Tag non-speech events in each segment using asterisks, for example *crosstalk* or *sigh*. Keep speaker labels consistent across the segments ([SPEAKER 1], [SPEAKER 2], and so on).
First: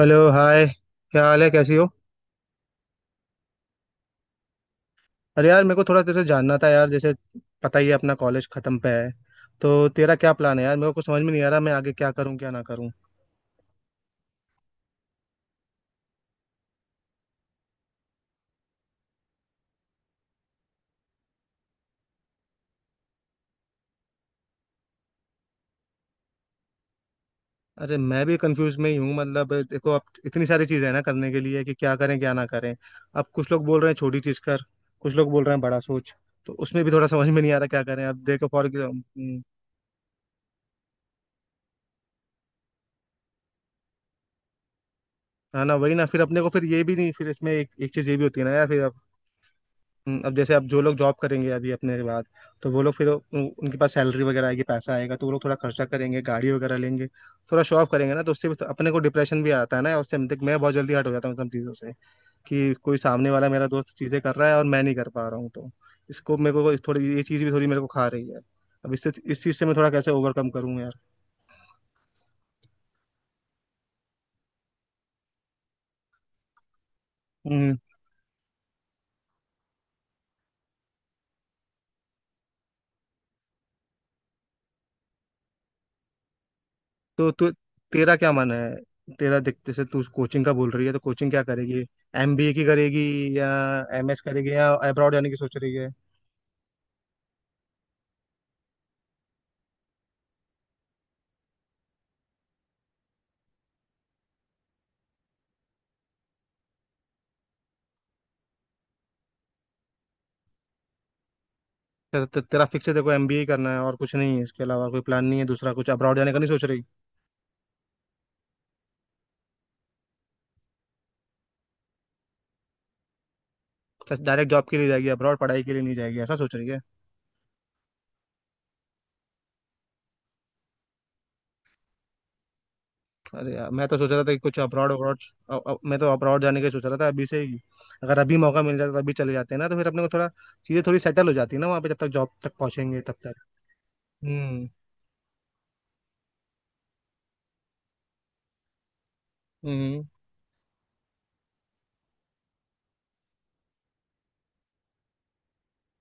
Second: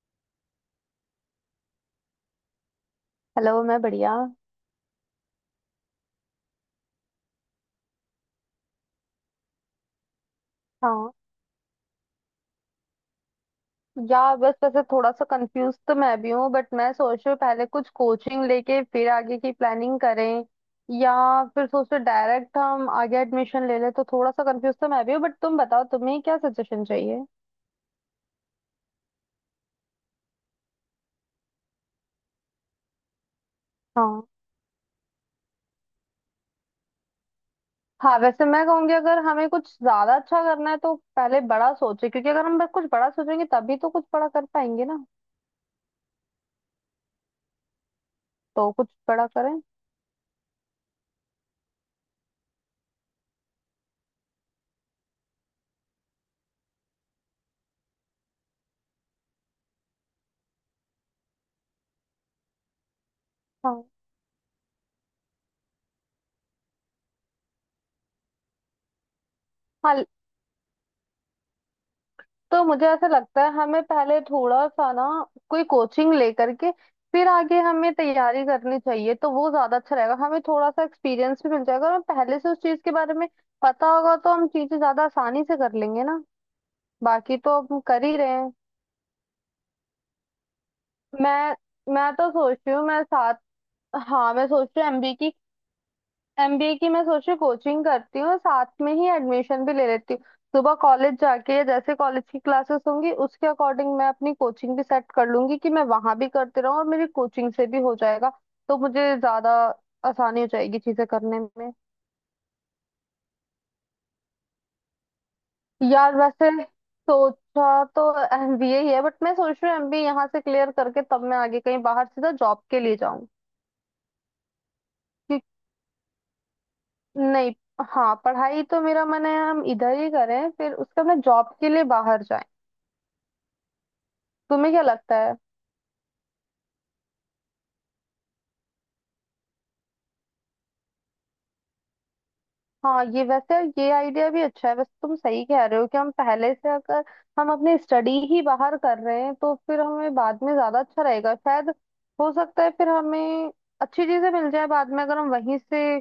[SPEAKER 1] Hello hi. क्या हाल है, कैसी हो?
[SPEAKER 2] हेलो, मैं बढ़िया।
[SPEAKER 1] अरे यार मेरे को थोड़ा तेरे से जानना था यार। जैसे पता ही है अपना कॉलेज खत्म पे है, तो तेरा क्या प्लान है यार? मेरे को कुछ
[SPEAKER 2] हाँ
[SPEAKER 1] समझ में नहीं आ रहा, मैं आगे क्या करूं क्या ना करूं।
[SPEAKER 2] यार, बस वैसे थोड़ा सा कंफ्यूज तो मैं भी हूँ, बट मैं सोच रही हूँ पहले कुछ कोचिंग लेके फिर आगे की प्लानिंग करें। या फिर सोच रहे डायरेक्ट हम आगे एडमिशन ले लें। तो थोड़ा सा कंफ्यूज तो मैं भी हूँ, बट तुम बताओ तुम्हें क्या सजेशन चाहिए।
[SPEAKER 1] अरे मैं भी कंफ्यूज में ही हूँ। मतलब देखो अब इतनी सारी चीज़ें हैं ना करने के लिए कि क्या करें क्या ना करें। अब कुछ लोग बोल रहे हैं छोटी
[SPEAKER 2] हाँ।
[SPEAKER 1] चीज़ कर, कुछ लोग बोल रहे हैं बड़ा सोच। तो उसमें भी थोड़ा समझ में नहीं आ रहा क्या करें।
[SPEAKER 2] हाँ
[SPEAKER 1] अब
[SPEAKER 2] वैसे
[SPEAKER 1] देखो
[SPEAKER 2] मैं
[SPEAKER 1] फॉर
[SPEAKER 2] कहूंगी, अगर हमें कुछ ज्यादा अच्छा करना है तो पहले बड़ा सोचें, क्योंकि अगर हम बस कुछ बड़ा सोचेंगे तभी तो कुछ बड़ा कर पाएंगे ना।
[SPEAKER 1] है ना, वही ना। फिर अपने को फिर ये भी नहीं, फिर इसमें एक एक चीज़ ये भी होती है ना यार
[SPEAKER 2] तो
[SPEAKER 1] फिर।
[SPEAKER 2] कुछ बड़ा करें।
[SPEAKER 1] अब जैसे अब जो लोग जॉब करेंगे अभी अपने के बाद, तो वो लोग फिर उनके पास सैलरी वगैरह आएगी, पैसा आएगा, तो वो लोग थोड़ा खर्चा करेंगे, गाड़ी वगैरह लेंगे, थोड़ा शो ऑफ करेंगे ना। तो उससे भी तो अपने को डिप्रेशन भी आता है ना। और उससे देख मैं बहुत जल्दी हट हो जाता हूँ इन सब चीज़ों से कि कोई सामने वाला मेरा
[SPEAKER 2] हाँ।
[SPEAKER 1] दोस्त चीज़ें कर रहा है और मैं नहीं कर पा रहा हूँ, तो इसको मेरे को थोड़ी ये चीज़ भी थोड़ी मेरे को खा रही है। अब इससे इस चीज़ से मैं थोड़ा
[SPEAKER 2] हाँ,
[SPEAKER 1] कैसे ओवरकम करूँ
[SPEAKER 2] तो मुझे ऐसा लगता है हमें पहले थोड़ा सा ना कोई कोचिंग लेकर के फिर आगे हमें
[SPEAKER 1] यार?
[SPEAKER 2] तैयारी करनी चाहिए। तो वो ज्यादा अच्छा रहेगा, हमें थोड़ा सा एक्सपीरियंस भी मिल जाएगा और हमें पहले से उस चीज के बारे में पता होगा तो हम चीजें ज्यादा आसानी से कर लेंगे ना।
[SPEAKER 1] तो
[SPEAKER 2] बाकी
[SPEAKER 1] तू,
[SPEAKER 2] तो अब हम कर
[SPEAKER 1] तेरा
[SPEAKER 2] ही रहे
[SPEAKER 1] क्या मन
[SPEAKER 2] हैं।
[SPEAKER 1] है? तेरा देख जैसे तू कोचिंग का बोल रही है, तो कोचिंग क्या
[SPEAKER 2] मैं
[SPEAKER 1] करेगी?
[SPEAKER 2] मैं तो
[SPEAKER 1] एमबीए
[SPEAKER 2] सोच
[SPEAKER 1] की
[SPEAKER 2] रही हूँ
[SPEAKER 1] करेगी
[SPEAKER 2] मैं साथ।
[SPEAKER 1] या एमएस
[SPEAKER 2] हाँ मैं
[SPEAKER 1] करेगी
[SPEAKER 2] सोच
[SPEAKER 1] या
[SPEAKER 2] रही हूँ एमबी
[SPEAKER 1] अब्रॉड जाने
[SPEAKER 2] की।
[SPEAKER 1] की सोच रही है?
[SPEAKER 2] एमबीए की मैं सोच रही, कोचिंग करती हूँ साथ में ही एडमिशन भी ले लेती हूँ। सुबह कॉलेज जाके, जैसे कॉलेज की क्लासेस होंगी उसके अकॉर्डिंग मैं अपनी कोचिंग भी सेट कर लूंगी कि मैं वहां भी करती रहूँ और मेरी कोचिंग से भी हो जाएगा। तो मुझे ज्यादा आसानी हो जाएगी चीजें करने में।
[SPEAKER 1] ते, ते, तेरा फिक्स है देखो एमबीए करना है और कुछ नहीं है, इसके अलावा कोई प्लान नहीं है दूसरा? कुछ
[SPEAKER 2] यार
[SPEAKER 1] अब्रॉड जाने का नहीं
[SPEAKER 2] वैसे
[SPEAKER 1] सोच रही?
[SPEAKER 2] सोचा तो एमबीए ही है, बट मैं सोच रही हूँ एमबीए यहाँ से क्लियर करके तब मैं आगे कहीं बाहर सीधा जॉब के लिए जाऊँ।
[SPEAKER 1] डायरेक्ट जॉब के लिए जाएगी, अब्रॉड
[SPEAKER 2] कि
[SPEAKER 1] पढ़ाई के लिए नहीं जाएगी, ऐसा सोच रही है?
[SPEAKER 2] नहीं। हाँ, पढ़ाई तो मेरा मन है हम इधर ही करें, फिर उसके बाद मैं जॉब के लिए बाहर जाए।
[SPEAKER 1] अरे यार मैं तो सोच रहा था कि कुछ
[SPEAKER 2] तुम्हें क्या
[SPEAKER 1] अब्रॉड
[SPEAKER 2] लगता
[SPEAKER 1] अब्रॉड।
[SPEAKER 2] है?
[SPEAKER 1] मैं तो अब्रॉड जाने का ही सोच रहा था अभी से ही। अगर अभी मौका मिल जाता तो अभी चले जाते हैं ना, तो फिर अपने को थोड़ा चीजें थोड़ी सेटल हो जाती है ना वहाँ पे, जब तक जॉब तक पहुंचेंगे
[SPEAKER 2] हाँ
[SPEAKER 1] तब
[SPEAKER 2] ये
[SPEAKER 1] तक।
[SPEAKER 2] वैसे, ये आइडिया भी
[SPEAKER 1] हम्म।
[SPEAKER 2] अच्छा है। वैसे तुम सही कह रहे हो कि हम पहले से अगर हम अपनी स्टडी ही बाहर कर रहे हैं तो फिर
[SPEAKER 1] हम्म।
[SPEAKER 2] हमें बाद में ज्यादा अच्छा रहेगा शायद। हो सकता है फिर हमें अच्छी चीजें मिल जाए बाद में, अगर हम वहीं से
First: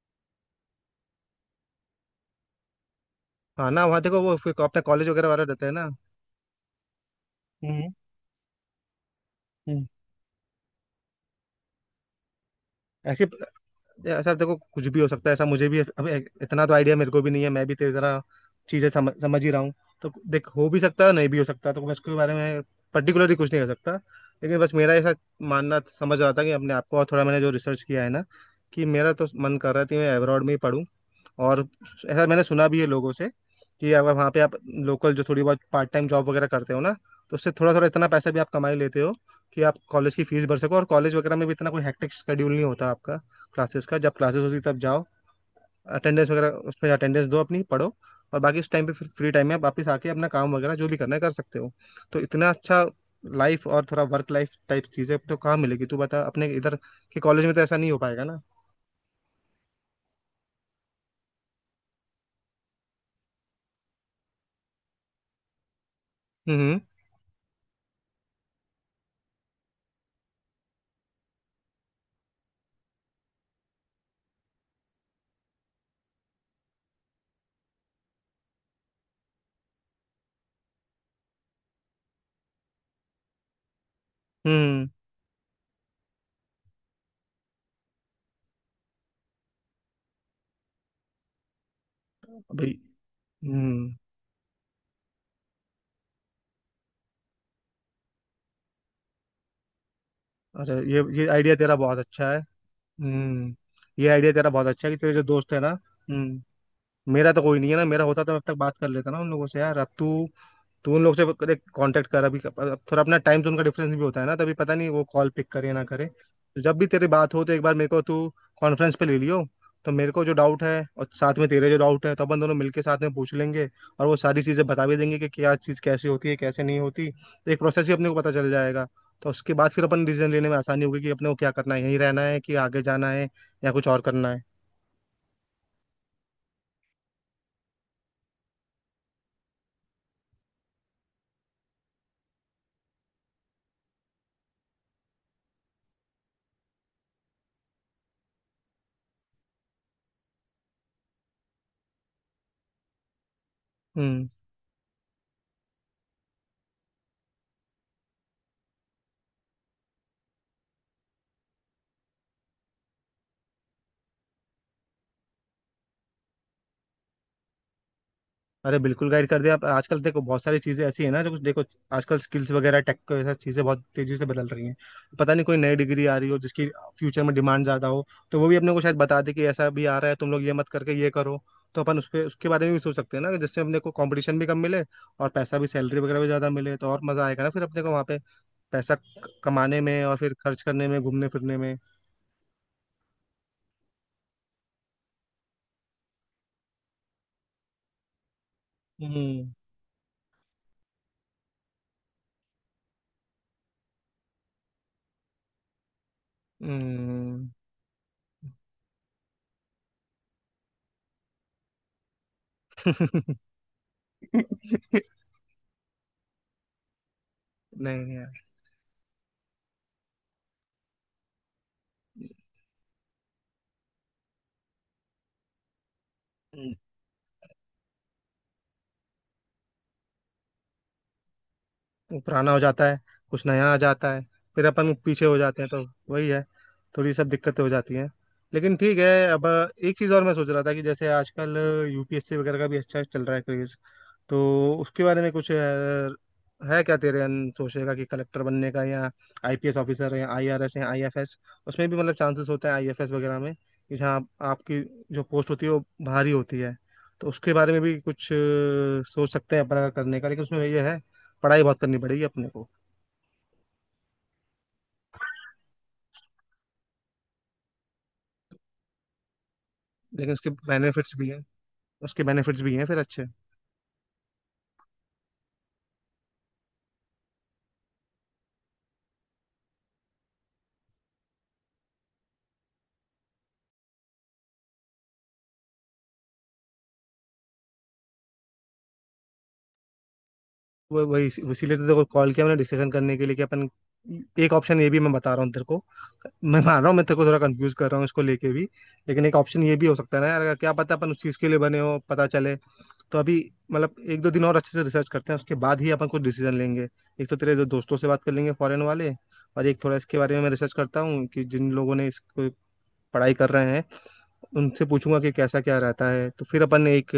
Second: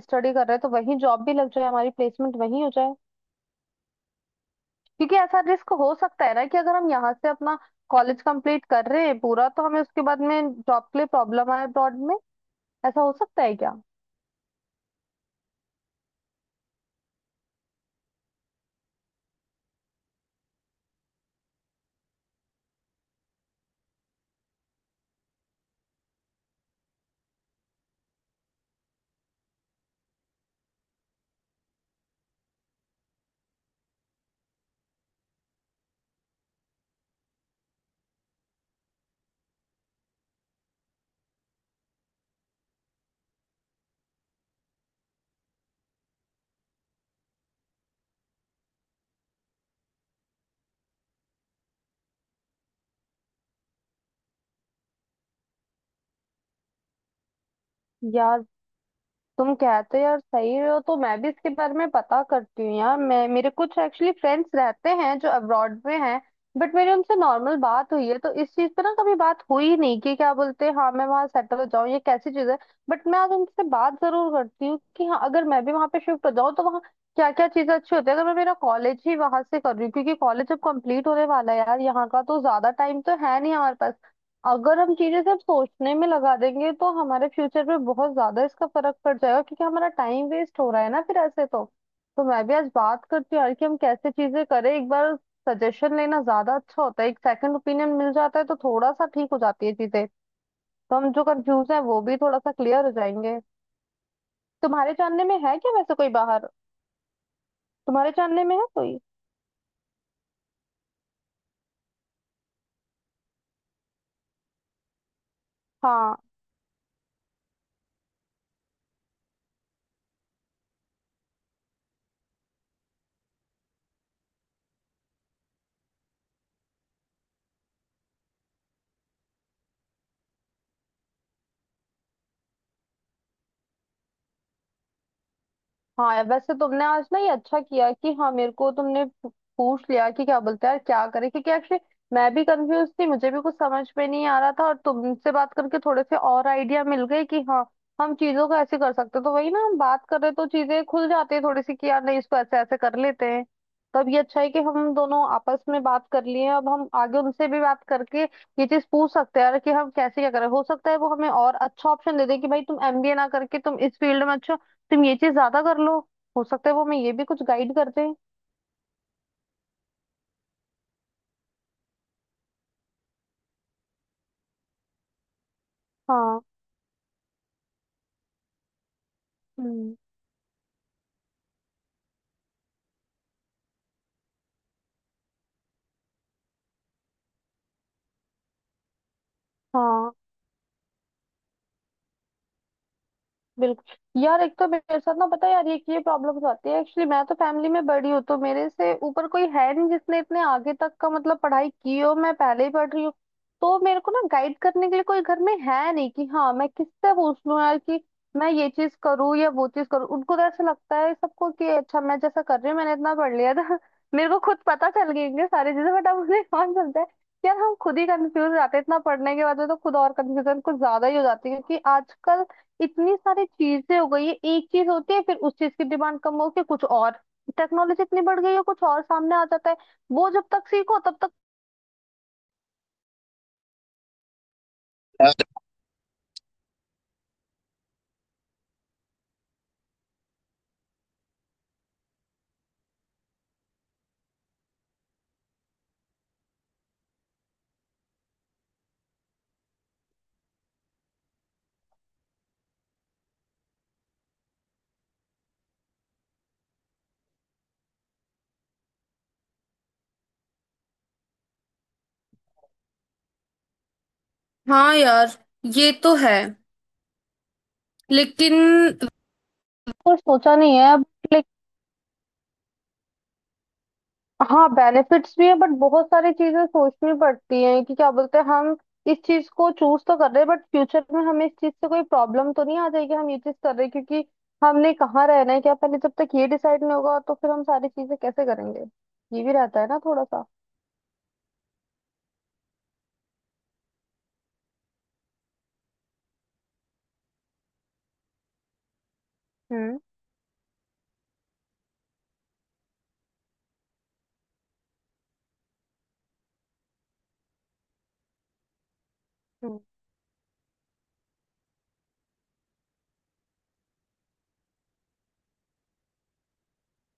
[SPEAKER 2] स्टडी कर रहे हैं तो वहीं जॉब भी लग जाए, हमारी प्लेसमेंट वहीं हो जाए।
[SPEAKER 1] हाँ ना, वहाँ देखो वो फिर अपने कॉलेज
[SPEAKER 2] क्योंकि
[SPEAKER 1] वगैरह
[SPEAKER 2] ऐसा
[SPEAKER 1] वाले रहते हैं
[SPEAKER 2] रिस्क
[SPEAKER 1] ना।
[SPEAKER 2] हो सकता है ना कि अगर हम यहाँ से अपना
[SPEAKER 1] हम्म।
[SPEAKER 2] कॉलेज कंप्लीट कर रहे हैं पूरा, तो हमें
[SPEAKER 1] हम्म।
[SPEAKER 2] उसके बाद में जॉब के लिए प्रॉब्लम आए अब्रॉड में। ऐसा हो
[SPEAKER 1] ऐसे,
[SPEAKER 2] सकता है क्या?
[SPEAKER 1] ऐसा देखो कुछ भी हो सकता है। ऐसा मुझे भी अब इतना तो आइडिया मेरे को भी नहीं है, मैं भी तेरी तरह चीजें समझ समझ ही रहा हूँ। तो देख हो भी सकता है, नहीं भी हो सकता, तो मैं इसके बारे में पर्टिकुलरली कुछ नहीं कर सकता। लेकिन बस मेरा ऐसा मानना समझ रहा था कि अपने आप को और थोड़ा मैंने जो रिसर्च किया है ना, कि मेरा तो मन कर रहा था कि मैं अब्रॉड में ही पढूं। और ऐसा मैंने सुना भी है लोगों से कि अगर वहाँ पे आप लोकल जो थोड़ी बहुत पार्ट टाइम जॉब वगैरह करते हो ना, तो उससे थोड़ा थोड़ा इतना पैसा भी आप कमाई लेते हो कि आप कॉलेज की फीस भर सको। और कॉलेज वगैरह में भी इतना कोई हेक्टिक शेड्यूल नहीं होता आपका। क्लासेस का जब क्लासेस होती है तब जाओ, अटेंडेंस वगैरह उसमें अटेंडेंस दो, अपनी पढ़ो। और बाकी उस टाइम पे फिर फ्री टाइम में आप वापस आके अपना काम वगैरह जो भी करना है कर सकते हो। तो इतना अच्छा लाइफ और थोड़ा वर्क लाइफ टाइप चीजें तो कहाँ मिलेगी तू बता? अपने इधर के कॉलेज में तो ऐसा नहीं हो पाएगा ना।
[SPEAKER 2] यार तुम कहते हो यार सही हो, तो मैं भी इसके बारे में पता करती हूँ यार। मैं मेरे कुछ एक्चुअली फ्रेंड्स रहते हैं जो अब्रॉड में हैं, बट
[SPEAKER 1] हम्म।
[SPEAKER 2] मेरी उनसे नॉर्मल बात हुई है, तो इस चीज पे ना कभी बात हुई नहीं कि क्या बोलते हैं, हाँ मैं वहां सेटल हो जाऊँ ये कैसी चीज है। बट मैं आज उनसे बात जरूर करती हूँ कि हाँ अगर मैं भी वहां पे शिफ्ट हो जाऊँ तो वहाँ क्या क्या चीजें अच्छी होती है, अगर मैं मेरा कॉलेज ही वहां से कर रही हूँ, क्योंकि कॉलेज अब कंप्लीट होने वाला है यार, यहाँ का तो ज्यादा टाइम तो है नहीं हमारे पास। अगर
[SPEAKER 1] हम्म।
[SPEAKER 2] हम चीजें सिर्फ सोचने में लगा देंगे तो हमारे फ्यूचर पे बहुत ज्यादा इसका फर्क पड़ जाएगा, क्योंकि हमारा टाइम वेस्ट हो रहा है ना फिर ऐसे तो। तो मैं भी आज
[SPEAKER 1] भाई।
[SPEAKER 2] बात करती हूँ यार कि हम
[SPEAKER 1] हम्म।
[SPEAKER 2] कैसे चीजें करें एक बार। सजेशन लेना ज्यादा अच्छा होता है, एक सेकंड ओपिनियन मिल जाता है तो थोड़ा सा ठीक हो जाती है चीजें।
[SPEAKER 1] अरे
[SPEAKER 2] तो हम जो
[SPEAKER 1] ये आइडिया
[SPEAKER 2] कंफ्यूज
[SPEAKER 1] तेरा
[SPEAKER 2] है
[SPEAKER 1] बहुत
[SPEAKER 2] वो भी
[SPEAKER 1] अच्छा
[SPEAKER 2] थोड़ा
[SPEAKER 1] है।
[SPEAKER 2] सा क्लियर हो जाएंगे।
[SPEAKER 1] हम्म। ये आइडिया तेरा बहुत अच्छा
[SPEAKER 2] तुम्हारे
[SPEAKER 1] है कि तेरे जो
[SPEAKER 2] जानने में
[SPEAKER 1] दोस्त
[SPEAKER 2] है
[SPEAKER 1] है ना।
[SPEAKER 2] क्या वैसे कोई बाहर?
[SPEAKER 1] हम्म। मेरा तो कोई नहीं है ना। मेरा
[SPEAKER 2] तुम्हारे
[SPEAKER 1] होता तो मैं अब
[SPEAKER 2] जानने
[SPEAKER 1] तक
[SPEAKER 2] में है
[SPEAKER 1] बात कर
[SPEAKER 2] कोई?
[SPEAKER 1] लेता ना उन लोगों से यार। अब तू, तू उन लोग से कांटेक्ट कर अभी। अब थोड़ा अपना टाइम जोन का डिफरेंस भी होता है ना, तभी पता नहीं वो कॉल पिक करे ना करे।
[SPEAKER 2] हाँ।
[SPEAKER 1] तो जब भी तेरी बात हो तो एक बार मेरे को तू कॉन्फ्रेंस पे ले लियो। तो मेरे को जो डाउट है और साथ में तेरे जो डाउट है, तो अपन दोनों मिलके साथ में पूछ लेंगे। और वो सारी चीज़ें बता भी देंगे कि क्या चीज़ कैसे होती है कैसे नहीं होती, तो एक प्रोसेस ही अपने को पता चल जाएगा। तो उसके बाद फिर अपन डिसीजन लेने में आसानी होगी कि अपने को क्या करना है, यहीं रहना है कि आगे जाना है या कुछ और करना है।
[SPEAKER 2] हाँ यार, वैसे तुमने आज ना ये अच्छा किया कि हाँ मेरे को तुमने पूछ लिया कि क्या बोलते हैं यार क्या करें, क्योंकि एक्चुअली मैं भी कंफ्यूज थी, मुझे भी कुछ समझ में नहीं आ रहा था, और तुमसे बात करके थोड़े से और आइडिया मिल गए कि हाँ हम चीजों को ऐसे कर सकते हैं। तो वही ना, हम बात कर रहे तो चीजें खुल जाती है थोड़ी सी कि यार नहीं इसको ऐसे ऐसे कर लेते हैं। तब ये
[SPEAKER 1] हम्म।
[SPEAKER 2] अच्छा है कि हम दोनों आपस में बात कर लिए, अब हम आगे उनसे भी बात करके ये चीज पूछ सकते हैं यार कि हम कैसे क्या करें। हो सकता है वो हमें और अच्छा ऑप्शन दे दे कि भाई तुम एमबीए ना करके तुम इस फील्ड में अच्छा, तुम ये चीज ज्यादा कर लो। हो सकता है वो हमें ये भी कुछ गाइड कर दें।
[SPEAKER 1] अरे बिल्कुल गाइड कर दिया आप। आजकल देखो बहुत सारी चीज़ें ऐसी है ना जो कुछ देखो आजकल स्किल्स वगैरह टेक को ऐसा चीज़ें बहुत तेज़ी से बदल रही हैं। पता नहीं कोई नई डिग्री आ रही हो
[SPEAKER 2] हाँ।
[SPEAKER 1] जिसकी फ्यूचर में डिमांड ज़्यादा हो, तो वो भी अपने को शायद बता दे कि ऐसा भी
[SPEAKER 2] हम्म।
[SPEAKER 1] आ रहा है, तुम लोग ये मत करके ये करो। तो अपन उस पे उसके बारे में भी सोच सकते हैं ना, जिससे अपने को कंपटीशन भी कम मिले और पैसा भी सैलरी वगैरह भी ज़्यादा मिले, तो और मज़ा आएगा ना फिर अपने को वहाँ पे पैसा कमाने में
[SPEAKER 2] हाँ
[SPEAKER 1] और फिर खर्च करने में, घूमने फिरने में।
[SPEAKER 2] बिल्कुल यार, एक तो मेरे साथ ना पता है यार ये प्रॉब्लम्स आती है, एक्चुअली मैं तो फैमिली में बड़ी हूँ, तो मेरे से ऊपर कोई
[SPEAKER 1] हम्म।
[SPEAKER 2] है नहीं जिसने इतने आगे तक का मतलब पढ़ाई की हो, मैं पहले ही पढ़ रही हूँ। तो मेरे को ना गाइड करने के लिए कोई घर में है नहीं कि हाँ मैं किससे पूछ
[SPEAKER 1] हम्म।
[SPEAKER 2] लूँ यार कि मैं ये चीज करूँ या वो चीज करूँ। उनको तो ऐसा लगता है सबको कि अच्छा मैं जैसा कर रही हूँ, मैंने इतना पढ़ लिया था *laughs* मेरे को खुद पता
[SPEAKER 1] *laughs*
[SPEAKER 2] चल गई इनके सारी चीजें, बट अब उन्हें कौन समझता है। यार हम खुद ही
[SPEAKER 1] नहीं यार,
[SPEAKER 2] कंफ्यूज हो जाते हैं इतना पढ़ने के बाद में, तो खुद और कंफ्यूजन कुछ ज्यादा ही हो जाती है, क्योंकि आजकल इतनी सारी चीजें हो गई है, एक चीज होती है फिर उस चीज की डिमांड कम होके कुछ और, टेक्नोलॉजी इतनी बढ़ गई है कुछ और सामने आ जाता है, वो जब तक सीखो तब
[SPEAKER 1] पुराना हो जाता है, कुछ नया आ जाता है, फिर अपन पीछे हो
[SPEAKER 2] तक।
[SPEAKER 1] जाते हैं तो वही है, थोड़ी सब दिक्कतें हो जाती हैं। लेकिन ठीक है अब। एक चीज़ और मैं सोच रहा था कि जैसे आजकल यूपीएससी वगैरह का भी अच्छा चल रहा है क्रेज, तो उसके बारे में कुछ है क्या तेरे? अन सोचेगा कि कलेक्टर बनने का, या आईपीएस ऑफिसर, या आईआरएस, या आईएफएस। उसमें भी मतलब चांसेस होते हैं आईएफएस वगैरह में कि जहाँ आप, आपकी जो पोस्ट होती है वो भारी होती है। तो उसके बारे में भी कुछ सोच सकते हैं अपन अगर करने का। लेकिन उसमें ये है, पढ़ाई बहुत करनी पड़ेगी अपने को।
[SPEAKER 2] हाँ यार ये तो है, लेकिन कुछ
[SPEAKER 1] लेकिन उसके
[SPEAKER 2] सोचा नहीं है अब।
[SPEAKER 1] बेनिफिट्स भी हैं, उसके बेनिफिट्स भी हैं फिर अच्छे।
[SPEAKER 2] हाँ बेनिफिट्स भी हैं, बट बहुत सारी चीजें सोचनी पड़ती हैं कि क्या बोलते हैं हम इस चीज को चूज तो कर रहे हैं, बट फ्यूचर में हमें इस चीज से कोई प्रॉब्लम तो नहीं आ जाएगी, हम ये चीज कर रहे हैं क्योंकि हमने कहाँ रहना है क्या पहले, जब तक ये डिसाइड नहीं होगा तो फिर हम सारी चीजें कैसे करेंगे। ये भी रहता है ना थोड़ा सा।
[SPEAKER 1] वो वही इसीलिए तो देखो कॉल किया मैंने डिस्कशन करने के लिए कि अपन एक ऑप्शन ये भी मैं बता रहा हूँ तेरे को। मैं मान रहा हूँ मैं तेरे को थोड़ा कंफ्यूज कर रहा हूँ इसको लेके भी, लेकिन एक ऑप्शन ये भी हो
[SPEAKER 2] हम्म।
[SPEAKER 1] सकता है ना यार, अगर क्या पता अपन उस चीज़ के लिए बने हो, पता चले। तो अभी मतलब एक दो दिन और अच्छे से रिसर्च करते हैं, उसके बाद ही अपन कुछ डिसीजन लेंगे। एक तो तेरे दो दोस्तों से बात कर लेंगे फॉरेन वाले, और
[SPEAKER 2] हम्म।
[SPEAKER 1] एक थोड़ा इसके बारे में मैं रिसर्च करता हूँ कि जिन लोगों ने इसको पढ़ाई कर रहे हैं उनसे पूछूंगा कि कैसा क्या रहता है, तो फिर अपन एक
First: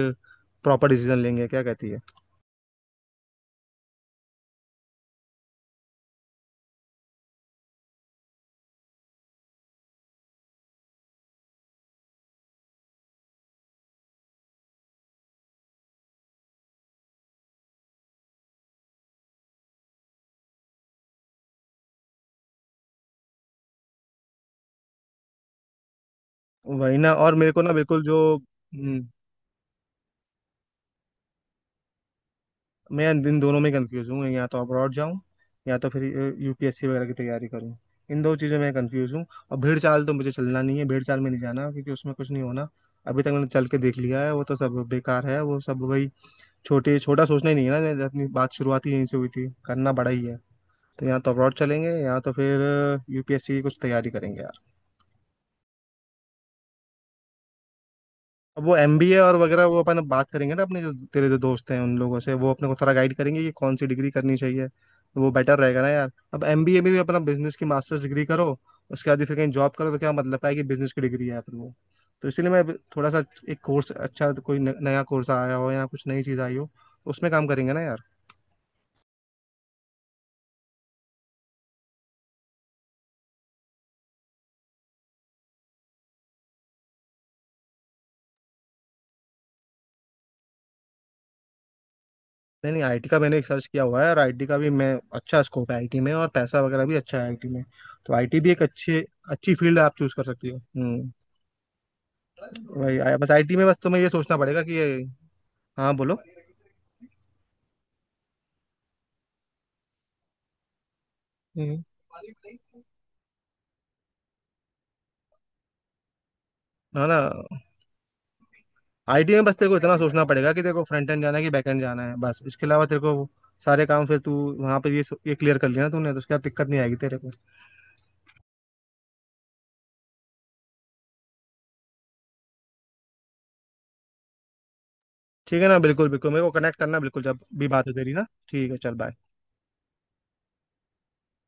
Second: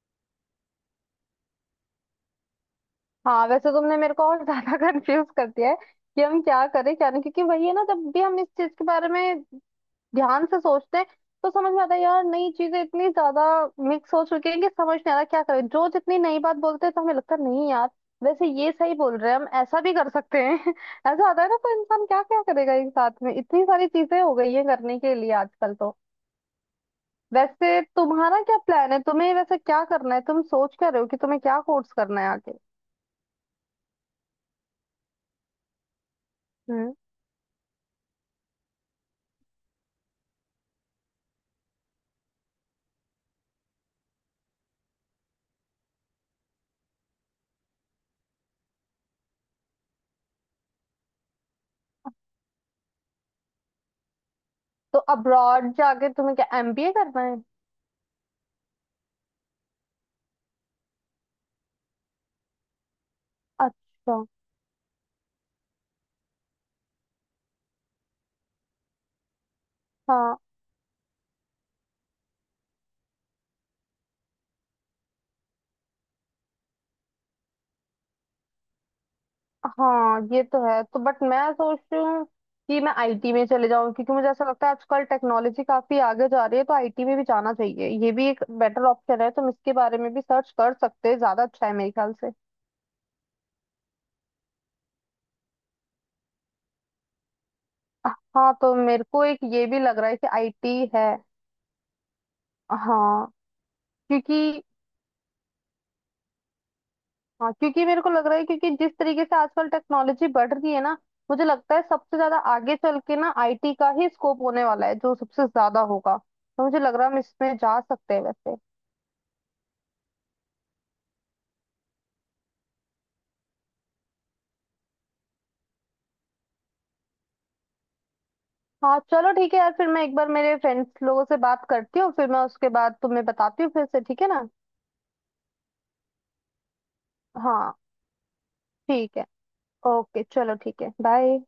[SPEAKER 1] प्रॉपर डिसीजन लेंगे। क्या कहती है?
[SPEAKER 2] हाँ वैसे तुमने मेरे को और ज्यादा *laughs* कंफ्यूज कर दिया है कि हम क्या करें क्या नहीं, क्योंकि वही है ना, जब भी हम इस चीज के बारे में ध्यान से सोचते हैं तो समझ में आता है यार नई चीजें इतनी ज्यादा मिक्स हो चुकी हैं कि समझ नहीं आ रहा क्या करें। जो जितनी नई बात बोलते हैं तो हमें लगता है नहीं यार वैसे ये सही बोल रहे हैं, हम ऐसा भी कर सकते हैं *laughs* ऐसा आता है ना, तो इंसान क्या क्या करेगा, एक साथ में इतनी सारी चीजें हो गई है करने के लिए आजकल तो।
[SPEAKER 1] वही ना। और मेरे को ना
[SPEAKER 2] वैसे
[SPEAKER 1] बिल्कुल जो
[SPEAKER 2] तुम्हारा क्या प्लान है, तुम्हें वैसे क्या करना है, तुम सोच क्या रहे हो कि तुम्हें क्या कोर्स करना है आगे?
[SPEAKER 1] मैं इन दोनों में कंफ्यूज हूँ, या तो अब्रॉड जाऊँ या तो फिर यूपीएससी
[SPEAKER 2] हम्म।
[SPEAKER 1] वगैरह की तैयारी करूँ। इन दो चीज़ों में कंफ्यूज हूँ। और भीड़ चाल तो मुझे चलना नहीं है, भीड़ चाल में नहीं जाना, क्योंकि उसमें कुछ नहीं होना। अभी तक मैंने चल के देख लिया है, वो तो सब बेकार है वो सब। वही छोटे छोटा सोचना ही नहीं है ना, अपनी बात शुरुआत ही यहीं से हुई थी, करना बड़ा ही है। तो या तो अब्रॉड चलेंगे या तो फिर यूपीएससी की कुछ तैयारी करेंगे।
[SPEAKER 2] तो अब्रॉड जाके तुम्हें क्या एमबीए करना है?
[SPEAKER 1] अब वो एमबीए और वगैरह वो अपन बात करेंगे ना अपने जो तेरे जो दोस्त हैं उन लोगों से, वो अपने को थोड़ा गाइड करेंगे कि कौन सी डिग्री
[SPEAKER 2] अच्छा।
[SPEAKER 1] करनी चाहिए। वो बेटर रहेगा ना यार। अब एमबीए में भी अपना बिजनेस की मास्टर्स डिग्री करो, उसके बाद ही फिर कहीं जॉब करो, तो क्या
[SPEAKER 2] हाँ।
[SPEAKER 1] मतलब है कि बिजनेस की डिग्री है फिर वो। तो इसीलिए मैं अभी थोड़ा सा एक कोर्स अच्छा कोई नया कोर्स आया हो या कुछ नई चीज़ आई हो तो उसमें काम करेंगे ना यार।
[SPEAKER 2] हाँ ये तो है, तो बट मैं सोच रही हूँ कि मैं आईटी में चले जाऊँ, क्योंकि मुझे ऐसा लगता है आजकल टेक्नोलॉजी काफी आगे जा रही है तो आईटी में भी जाना चाहिए, ये भी एक बेटर ऑप्शन है, तुम इसके बारे में भी सर्च कर सकते हैं, ज्यादा अच्छा है मेरे ख्याल से।
[SPEAKER 1] नहीं नहीं, आईटी का मैंने एक सर्च किया हुआ है। और आईटी का भी मैं अच्छा स्कोप है आईटी में, और पैसा वगैरह भी अच्छा है आईटी में। तो आईटी भी
[SPEAKER 2] हाँ
[SPEAKER 1] एक
[SPEAKER 2] तो
[SPEAKER 1] अच्छी,
[SPEAKER 2] मेरे को एक
[SPEAKER 1] अच्छी
[SPEAKER 2] ये
[SPEAKER 1] फील्ड
[SPEAKER 2] भी
[SPEAKER 1] आप
[SPEAKER 2] लग रहा
[SPEAKER 1] चूज
[SPEAKER 2] है
[SPEAKER 1] कर
[SPEAKER 2] कि
[SPEAKER 1] सकती हो।
[SPEAKER 2] आईटी है।
[SPEAKER 1] हम्म, वही आया।
[SPEAKER 2] हाँ
[SPEAKER 1] बस आईटी में बस तुम्हें ये सोचना पड़ेगा
[SPEAKER 2] क्योंकि,
[SPEAKER 1] कि ये। हाँ बोलो।
[SPEAKER 2] हाँ क्योंकि मेरे को लग रहा है क्योंकि जिस तरीके से आजकल टेक्नोलॉजी बढ़ रही है ना, मुझे लगता
[SPEAKER 1] हम्म,
[SPEAKER 2] है सबसे ज्यादा आगे चल के ना आईटी का ही स्कोप होने वाला है जो सबसे ज्यादा होगा। तो मुझे लग
[SPEAKER 1] है
[SPEAKER 2] रहा है
[SPEAKER 1] ना।
[SPEAKER 2] हम इसमें जा सकते हैं वैसे।
[SPEAKER 1] आईटी में बस तेरे को इतना सोचना पड़ेगा कि तेरे को फ्रंट एंड जाना है कि बैक एंड जाना है, बस इसके अलावा तेरे को सारे काम फिर तू वहाँ पे ये क्लियर कर लिया ना तूने, तो उसके बाद दिक्कत नहीं आएगी तेरे को।
[SPEAKER 2] हाँ चलो ठीक है यार, फिर मैं एक बार मेरे फ्रेंड्स लोगों से बात करती हूँ, फिर मैं उसके बाद तुम्हें बताती हूँ फिर से, ठीक है ना?
[SPEAKER 1] ठीक है ना, बिल्कुल बिल्कुल। मेरे को कनेक्ट करना बिल्कुल जब भी
[SPEAKER 2] हाँ
[SPEAKER 1] बात हो तेरी ना। ठीक है, चल बाय।
[SPEAKER 2] ठीक है। ओके चलो ठीक है, बाय।